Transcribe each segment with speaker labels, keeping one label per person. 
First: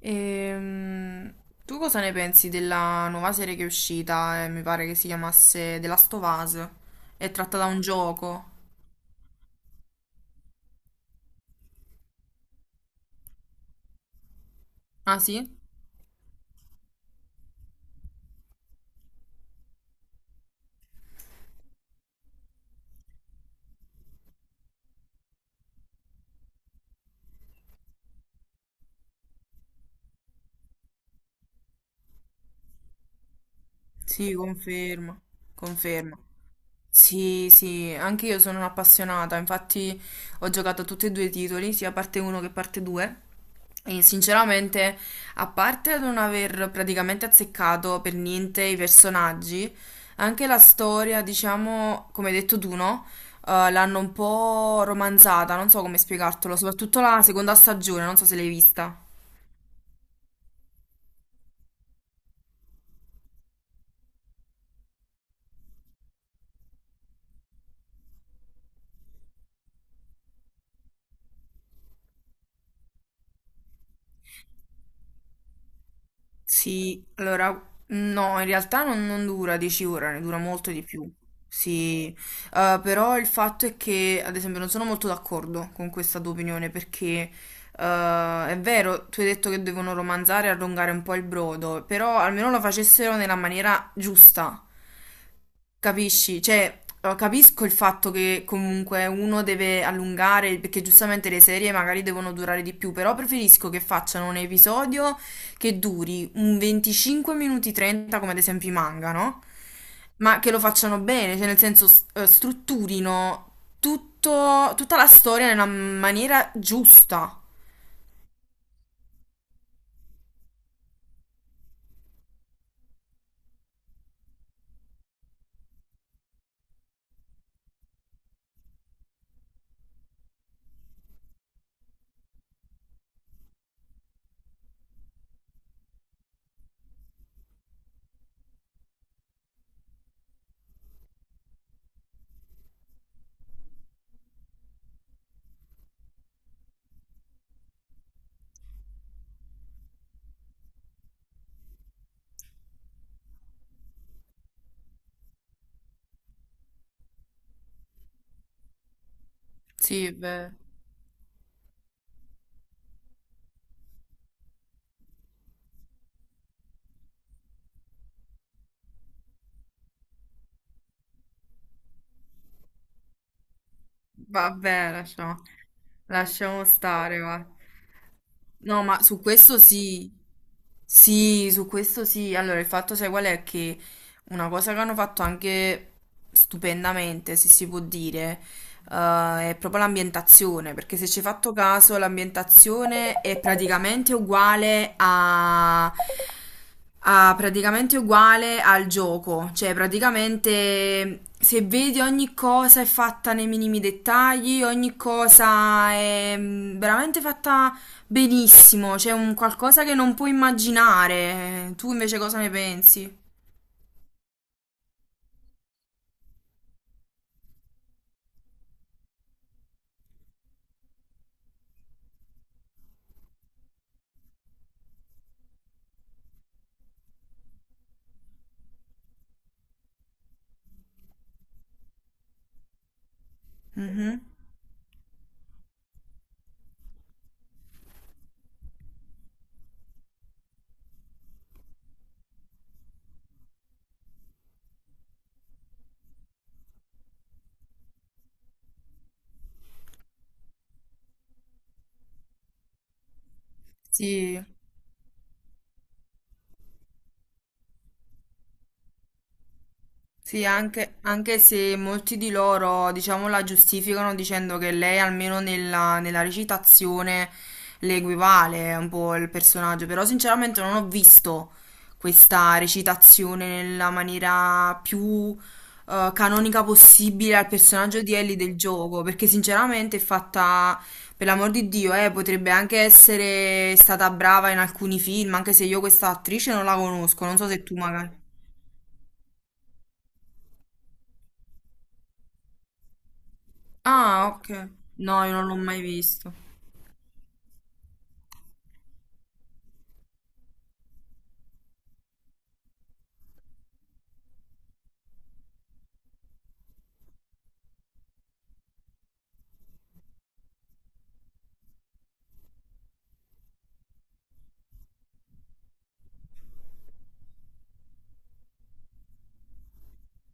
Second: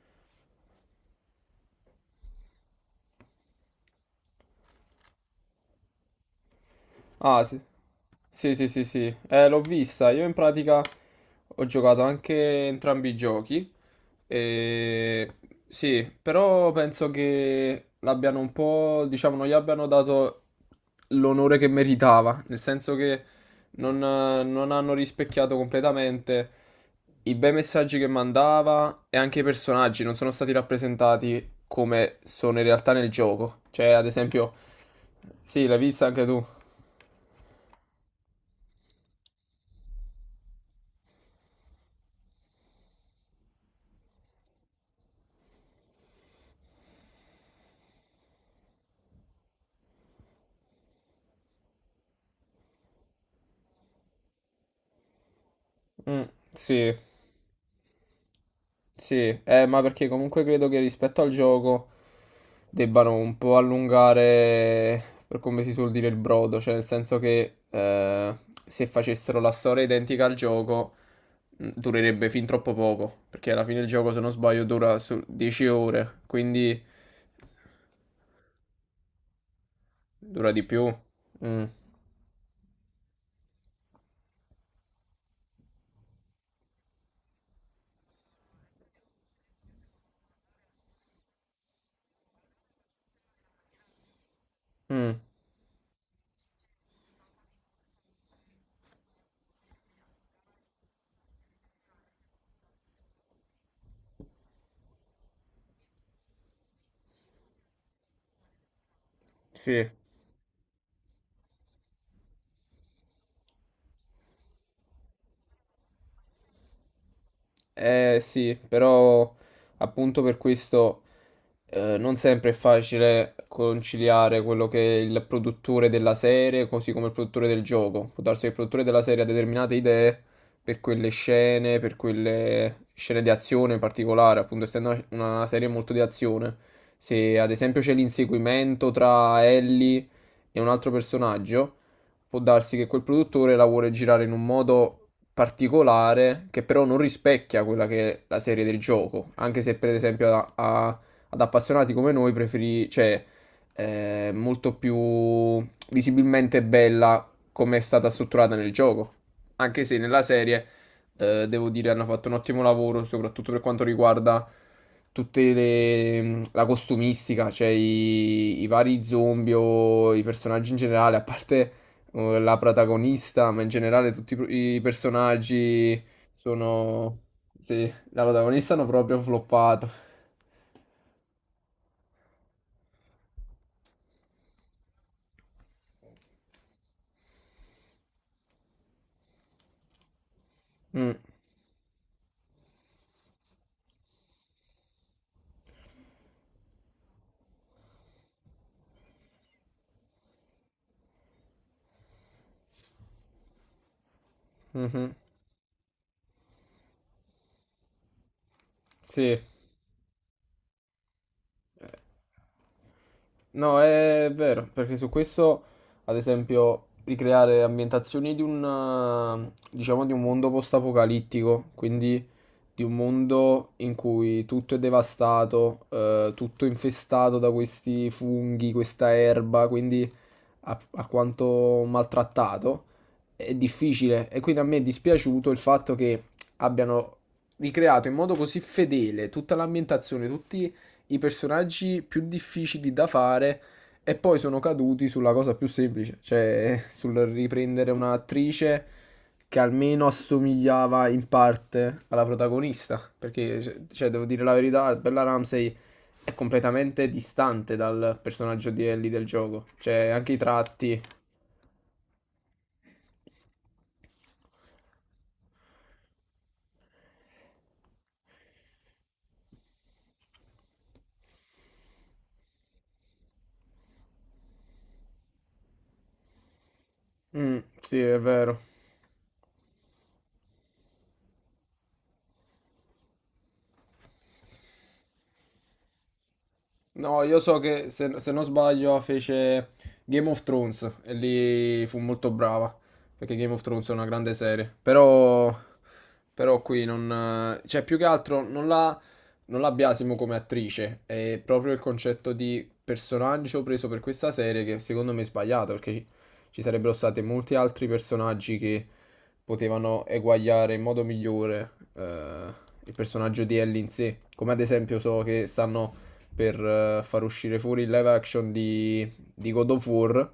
Speaker 1: Ehm, Tu cosa ne pensi della nuova serie che è uscita? Mi pare che si chiamasse The Last of Us. È
Speaker 2: Ah,
Speaker 1: tratta
Speaker 2: sì.
Speaker 1: da un gioco.
Speaker 2: Sì, sì, sì, sì. L'ho vista. Io in pratica ho giocato anche entrambi i giochi.
Speaker 1: Ah
Speaker 2: E...
Speaker 1: sì?
Speaker 2: Sì, però penso che l'abbiano un po', diciamo, non gli abbiano dato l'onore che meritava, nel senso che non hanno rispecchiato completamente i bei messaggi che mandava e anche i personaggi non sono stati rappresentati come sono in realtà nel gioco. Cioè, ad
Speaker 1: Sì,
Speaker 2: esempio,
Speaker 1: confermo.
Speaker 2: sì, l'hai vista
Speaker 1: Confermo.
Speaker 2: anche tu.
Speaker 1: Sì, sì, anche io sono un'appassionata, infatti ho giocato a tutti e due i titoli, sia parte 1 che parte 2. E sinceramente, a parte non aver praticamente azzeccato per niente i personaggi, anche la storia, diciamo, come hai detto tu, no? L'hanno un po' romanzata, non so come
Speaker 2: Mm,
Speaker 1: spiegartelo,
Speaker 2: sì,
Speaker 1: soprattutto la seconda stagione, non so se l'hai vista.
Speaker 2: sì, ma perché comunque credo che rispetto al gioco debbano un po' allungare, per come si suol dire, il brodo, cioè nel senso che se facessero la storia identica al gioco durerebbe fin troppo poco, perché alla fine il gioco, se non sbaglio, dura su 10 ore, quindi
Speaker 1: Sì, allora, no, in realtà non dura 10 ore, ne dura
Speaker 2: dura di
Speaker 1: molto
Speaker 2: più.
Speaker 1: di più.
Speaker 2: Mm,
Speaker 1: Sì, però il fatto è che, ad esempio, non sono molto d'accordo con questa tua opinione perché è vero, tu hai detto che devono romanzare e allungare un po' il brodo, però almeno lo facessero nella maniera giusta.
Speaker 2: mm,
Speaker 1: Capisci? Cioè, capisco il fatto che comunque uno deve allungare, perché giustamente le serie magari devono durare di più, però preferisco che facciano un episodio che duri un 25 minuti 30, come ad esempio i manga, no?
Speaker 2: sì.
Speaker 1: Ma che lo facciano bene, cioè nel senso strutturino tutta la storia nella maniera giusta.
Speaker 2: Eh sì, però appunto per questo non sempre è facile conciliare quello che è il produttore della serie, così come il produttore del gioco. Può darsi che il produttore della serie ha determinate idee per quelle scene di azione in particolare, appunto essendo una serie molto di azione. Se ad esempio c'è l'inseguimento tra Ellie e un altro personaggio, può darsi che quel produttore la vuole girare in un modo particolare che però non rispecchia quella che è la serie del gioco, anche se per esempio ad appassionati come noi preferi, cioè è molto più visibilmente bella come è stata strutturata nel gioco, anche se
Speaker 1: Sì,
Speaker 2: nella
Speaker 1: beh,
Speaker 2: serie devo dire hanno fatto un ottimo lavoro, soprattutto per quanto riguarda tutta la costumistica, cioè i vari zombie o i personaggi in generale, a parte la protagonista, ma in generale tutti i
Speaker 1: vabbè, lasciamo,
Speaker 2: personaggi
Speaker 1: lasciamo stare,
Speaker 2: sono.
Speaker 1: va.
Speaker 2: Sì, la protagonista
Speaker 1: No,
Speaker 2: hanno
Speaker 1: ma su
Speaker 2: proprio
Speaker 1: questo
Speaker 2: floppato.
Speaker 1: sì. Sì, su questo sì. Allora, il fatto, sai qual è? Che una cosa che hanno fatto anche stupendamente, se si può dire, è proprio l'ambientazione, perché se
Speaker 2: Mm,
Speaker 1: ci hai fatto caso, l'ambientazione è praticamente uguale praticamente uguale al gioco, cioè praticamente se vedi ogni cosa è fatta nei minimi dettagli, ogni
Speaker 2: mhm,
Speaker 1: cosa è veramente fatta benissimo, c'è un
Speaker 2: sì.
Speaker 1: qualcosa che non puoi immaginare. Tu
Speaker 2: Eh,
Speaker 1: invece cosa ne pensi?
Speaker 2: No, è vero, perché su questo, ad esempio, ricreare ambientazioni di un, diciamo, di un mondo post-apocalittico, quindi di un mondo in cui tutto è devastato, tutto infestato da questi funghi, questa erba, quindi a quanto maltrattato, è
Speaker 1: Mhm.
Speaker 2: difficile. E quindi a me è dispiaciuto il fatto che abbiano ricreato in modo così fedele tutta l'ambientazione, tutti i personaggi più difficili da fare e poi sono caduti sulla cosa più semplice, cioè sul riprendere un'attrice che almeno assomigliava in parte alla protagonista, perché cioè, devo
Speaker 1: Sì,
Speaker 2: dire la verità, Bella Ramsey è completamente distante dal personaggio di Ellie del gioco. Cioè, anche i
Speaker 1: sì, anche,
Speaker 2: tratti.
Speaker 1: anche se molti di loro, diciamo, la giustificano dicendo che lei almeno nella recitazione le equivale un po' il personaggio, però sinceramente non ho visto questa recitazione nella maniera più canonica possibile al
Speaker 2: Mm, sì,
Speaker 1: personaggio di
Speaker 2: è
Speaker 1: Ellie del
Speaker 2: vero.
Speaker 1: gioco, perché sinceramente è fatta, per l'amor di Dio, potrebbe anche essere stata brava in alcuni film, anche se io questa attrice non la
Speaker 2: No,
Speaker 1: conosco, non
Speaker 2: io
Speaker 1: so
Speaker 2: so
Speaker 1: se tu
Speaker 2: che se,
Speaker 1: magari...
Speaker 2: se non sbaglio fece Game of Thrones e lì fu molto brava, perché Game of Thrones è una
Speaker 1: Ah,
Speaker 2: grande
Speaker 1: ok.
Speaker 2: serie,
Speaker 1: No, io non
Speaker 2: però,
Speaker 1: l'ho mai visto.
Speaker 2: però qui non, cioè più che altro non la biasimo come attrice, è proprio il concetto di personaggio preso per questa serie che secondo me è sbagliato, perché ci sarebbero stati molti altri personaggi che potevano eguagliare in modo migliore il personaggio di Ellie in sé, come ad esempio so che stanno per far uscire fuori il live action di God of War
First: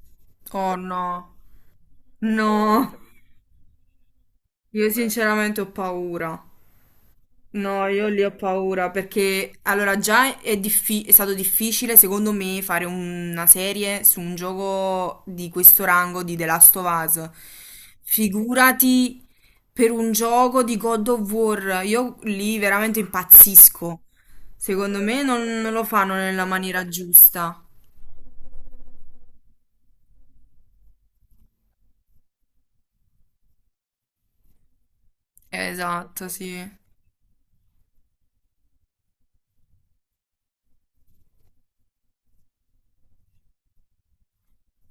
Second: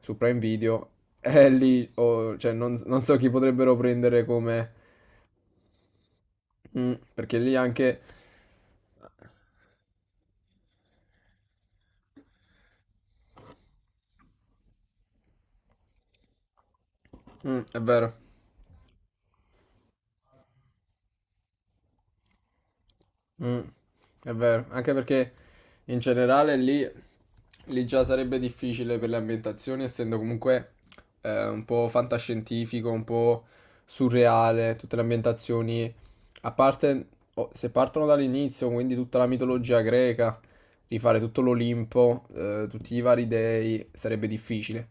Speaker 2: su Prime
Speaker 1: Oh
Speaker 2: Video.
Speaker 1: no.
Speaker 2: E lì oh, cioè, non,
Speaker 1: No,
Speaker 2: non so chi potrebbero prendere come.
Speaker 1: io sinceramente ho paura.
Speaker 2: Mm, perché lì
Speaker 1: No,
Speaker 2: anche.
Speaker 1: io lì ho paura perché allora già è stato difficile secondo me fare una serie su un gioco di questo rango di The Last of Us.
Speaker 2: Mm, è vero.
Speaker 1: Figurati per un gioco di God of War, io lì veramente
Speaker 2: Mm,
Speaker 1: impazzisco.
Speaker 2: è vero, anche
Speaker 1: Secondo me
Speaker 2: perché
Speaker 1: non lo
Speaker 2: in
Speaker 1: fanno nella
Speaker 2: generale lì,
Speaker 1: maniera giusta.
Speaker 2: lì già sarebbe difficile per le ambientazioni, essendo comunque un po' fantascientifico, un po' surreale, tutte le ambientazioni,
Speaker 1: Esatto,
Speaker 2: a
Speaker 1: sì.
Speaker 2: parte oh, se partono dall'inizio, quindi tutta la mitologia greca, rifare tutto l'Olimpo, tutti i vari dei, sarebbe difficile.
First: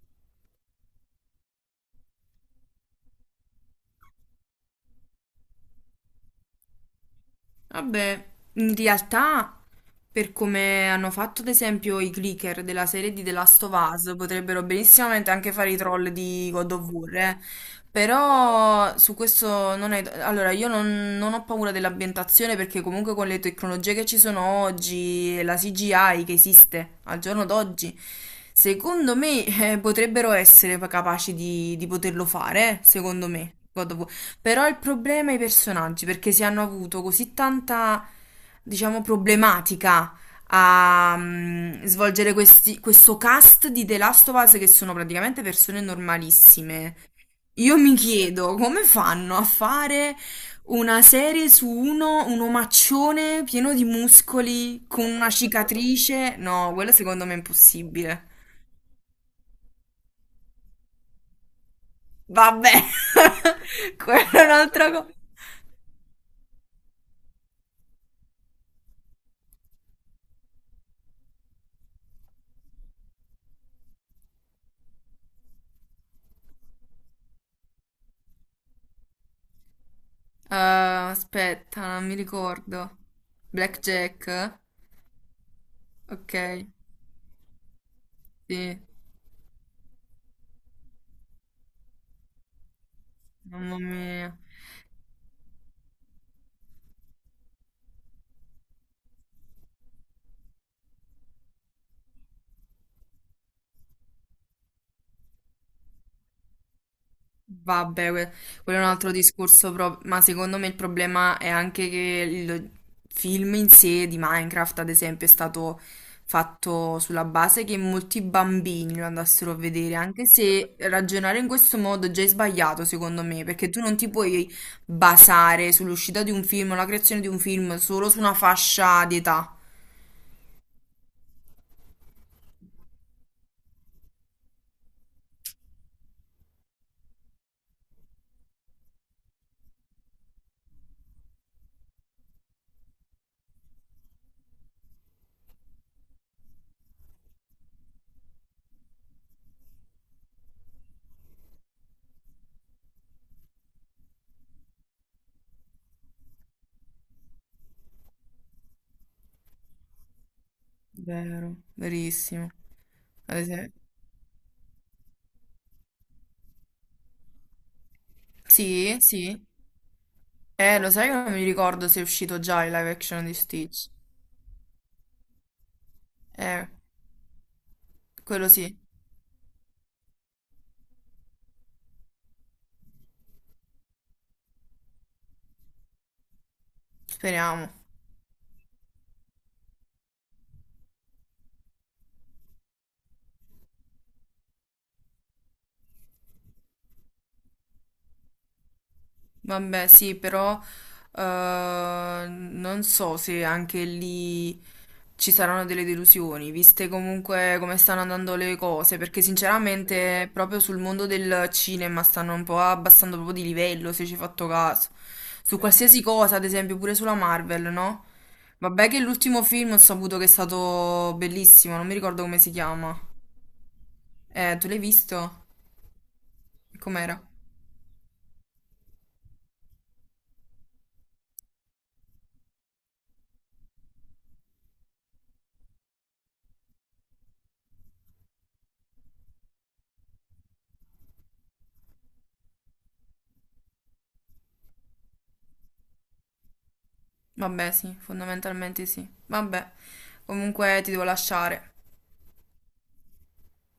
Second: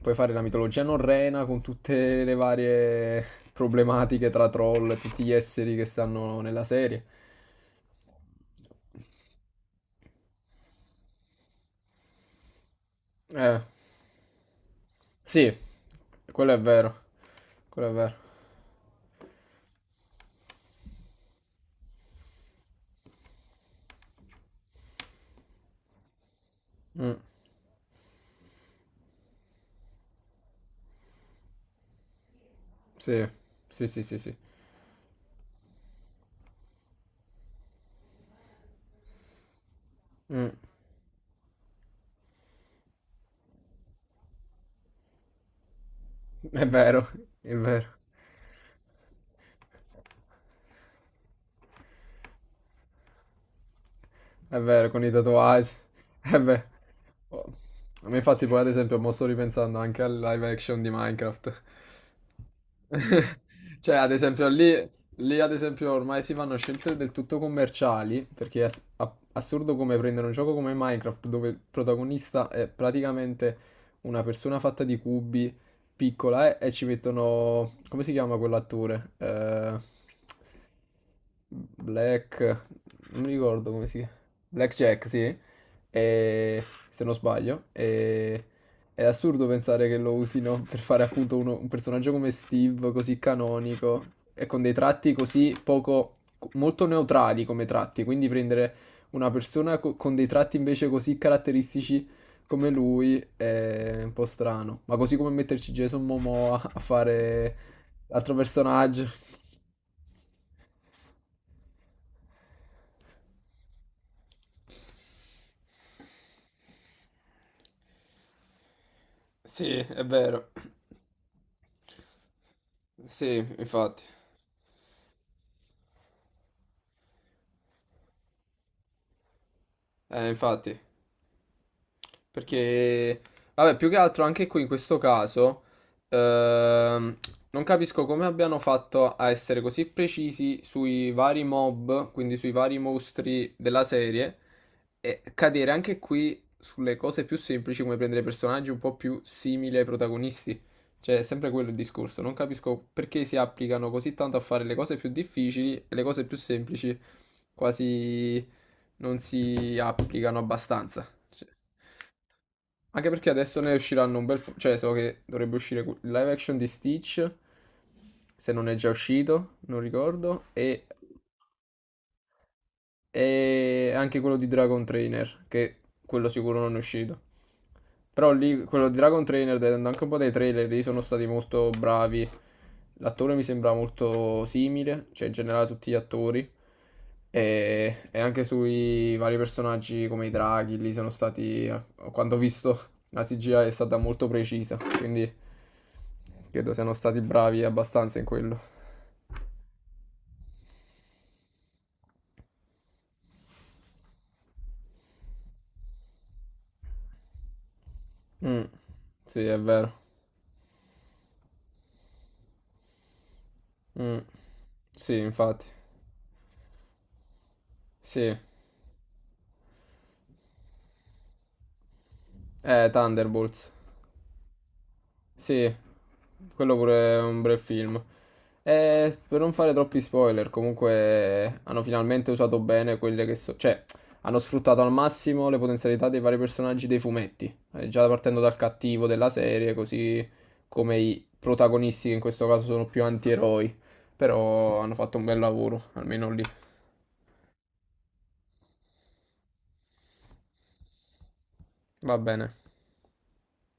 Speaker 2: Puoi fare la mitologia norrena con tutte le varie problematiche tra troll e tutti gli esseri che stanno nella serie.
Speaker 1: Vabbè, in realtà, per come hanno fatto ad esempio i clicker della serie di The
Speaker 2: Eh,
Speaker 1: Last of Us, potrebbero benissimamente
Speaker 2: sì,
Speaker 1: anche fare i troll di
Speaker 2: quello è
Speaker 1: God of
Speaker 2: vero.
Speaker 1: War, eh.
Speaker 2: Quello è vero.
Speaker 1: Però su questo non è... Allora, io non, non ho paura dell'ambientazione perché comunque con le tecnologie che ci sono oggi, e la CGI che esiste
Speaker 2: Mm,
Speaker 1: al giorno d'oggi, secondo me potrebbero essere capaci di poterlo fare,
Speaker 2: sì,
Speaker 1: secondo me.
Speaker 2: sì,
Speaker 1: God of
Speaker 2: sì,
Speaker 1: War.
Speaker 2: sì, sì.
Speaker 1: Però il problema è i personaggi, perché si hanno avuto così tanta, diciamo, problematica
Speaker 2: Mm,
Speaker 1: a svolgere questo cast di The Last of Us che sono praticamente persone
Speaker 2: è
Speaker 1: normalissime.
Speaker 2: vero, è
Speaker 1: Io mi
Speaker 2: vero.
Speaker 1: chiedo come fanno a fare una serie su uno, un omaccione pieno di
Speaker 2: È
Speaker 1: muscoli
Speaker 2: vero, con
Speaker 1: con
Speaker 2: i
Speaker 1: una
Speaker 2: tatuaggi.
Speaker 1: cicatrice?
Speaker 2: È vero.
Speaker 1: No, quello secondo me è
Speaker 2: Oh. A me
Speaker 1: impossibile.
Speaker 2: infatti poi ad esempio mo sto ripensando anche al live action di Minecraft.
Speaker 1: Vabbè,
Speaker 2: Cioè, ad
Speaker 1: quella è
Speaker 2: esempio,
Speaker 1: un'altra cosa.
Speaker 2: ad esempio ormai si fanno scelte del tutto commerciali, perché è assurdo come prendere un gioco come Minecraft, dove il protagonista è praticamente una persona fatta di cubi, piccola, e ci mettono, come si chiama quell'attore?
Speaker 1: Ah, aspetta, non mi
Speaker 2: Black...
Speaker 1: ricordo.
Speaker 2: non mi ricordo come si.
Speaker 1: Blackjack?
Speaker 2: Blackjack, sì, e-
Speaker 1: Ok,
Speaker 2: se non sbaglio.
Speaker 1: sì,
Speaker 2: È assurdo pensare che lo usino per fare appunto un personaggio come Steve, così
Speaker 1: mamma
Speaker 2: canonico,
Speaker 1: mia.
Speaker 2: e con dei tratti così poco, molto neutrali come tratti, quindi prendere una persona con dei tratti invece così caratteristici come lui è un po' strano, ma così come metterci Jason Momoa a fare
Speaker 1: Vabbè,
Speaker 2: l'altro
Speaker 1: quello è un
Speaker 2: personaggio.
Speaker 1: altro discorso, ma secondo me il problema è anche che il film in sé di Minecraft, ad esempio, è stato fatto sulla base che molti bambini lo andassero a
Speaker 2: Sì,
Speaker 1: vedere,
Speaker 2: è
Speaker 1: anche
Speaker 2: vero.
Speaker 1: se ragionare in questo modo già è sbagliato, secondo me,
Speaker 2: Sì,
Speaker 1: perché tu non
Speaker 2: infatti.
Speaker 1: ti puoi basare sull'uscita di un film o la creazione di un film solo su una fascia di età.
Speaker 2: Infatti. Perché, vabbè, più che altro anche qui in questo caso, ehm, non capisco come abbiano fatto a essere così precisi sui vari mob, quindi sui vari mostri della serie, e cadere anche qui sulle cose più semplici, come prendere personaggi un po' più simili ai protagonisti. Cioè, è sempre quello il discorso. Non capisco perché si applicano così tanto a fare le cose più difficili e le cose più semplici, quasi non si applicano abbastanza. Cioè,
Speaker 1: Vero, verissimo.
Speaker 2: anche perché
Speaker 1: Ad
Speaker 2: adesso ne
Speaker 1: esempio...
Speaker 2: usciranno un bel po'. Cioè, so che dovrebbe uscire il live action di Stitch, se non è già
Speaker 1: Sì, sì.
Speaker 2: uscito, non ricordo, e
Speaker 1: Lo sai che non mi ricordo se è uscito già il live action di Stitch.
Speaker 2: e anche quello di Dragon Trainer, che quello sicuro
Speaker 1: Eh,
Speaker 2: non è uscito. Però
Speaker 1: quello
Speaker 2: lì,
Speaker 1: sì,
Speaker 2: quello di Dragon Trainer, vedendo anche un po' dei trailer, lì sono stati molto bravi. L'attore mi sembra molto simile, cioè in generale tutti gli attori.
Speaker 1: speriamo.
Speaker 2: E anche sui vari personaggi come i draghi, lì sono stati, quando ho visto, la CGI è stata molto precisa, quindi credo siano stati bravi abbastanza in quello.
Speaker 1: Vabbè, sì, però eh, non so se anche lì ci saranno delle delusioni, viste comunque come stanno andando le
Speaker 2: Mm,
Speaker 1: cose, perché
Speaker 2: sì, è vero.
Speaker 1: sinceramente proprio sul mondo del cinema stanno un po' abbassando proprio di livello, se ci
Speaker 2: Mm,
Speaker 1: hai fatto caso.
Speaker 2: sì,
Speaker 1: Su
Speaker 2: infatti.
Speaker 1: qualsiasi cosa, ad esempio, pure sulla Marvel, no?
Speaker 2: Sì,
Speaker 1: Vabbè che l'ultimo film ho saputo che è stato bellissimo, non mi ricordo come si chiama.
Speaker 2: Thunderbolts.
Speaker 1: Tu l'hai visto?
Speaker 2: Sì, quello pure
Speaker 1: Com'era?
Speaker 2: è un bel film. Per non fare troppi spoiler, comunque hanno finalmente usato bene quelle che so. Cioè, hanno sfruttato al massimo le potenzialità dei vari personaggi dei fumetti. Già partendo dal cattivo della serie, così come i protagonisti, che in questo caso sono più antieroi. Però hanno fatto un bel lavoro, almeno lì.
Speaker 1: Vabbè, sì, fondamentalmente sì. Vabbè, comunque ti devo lasciare.
Speaker 2: Va bene.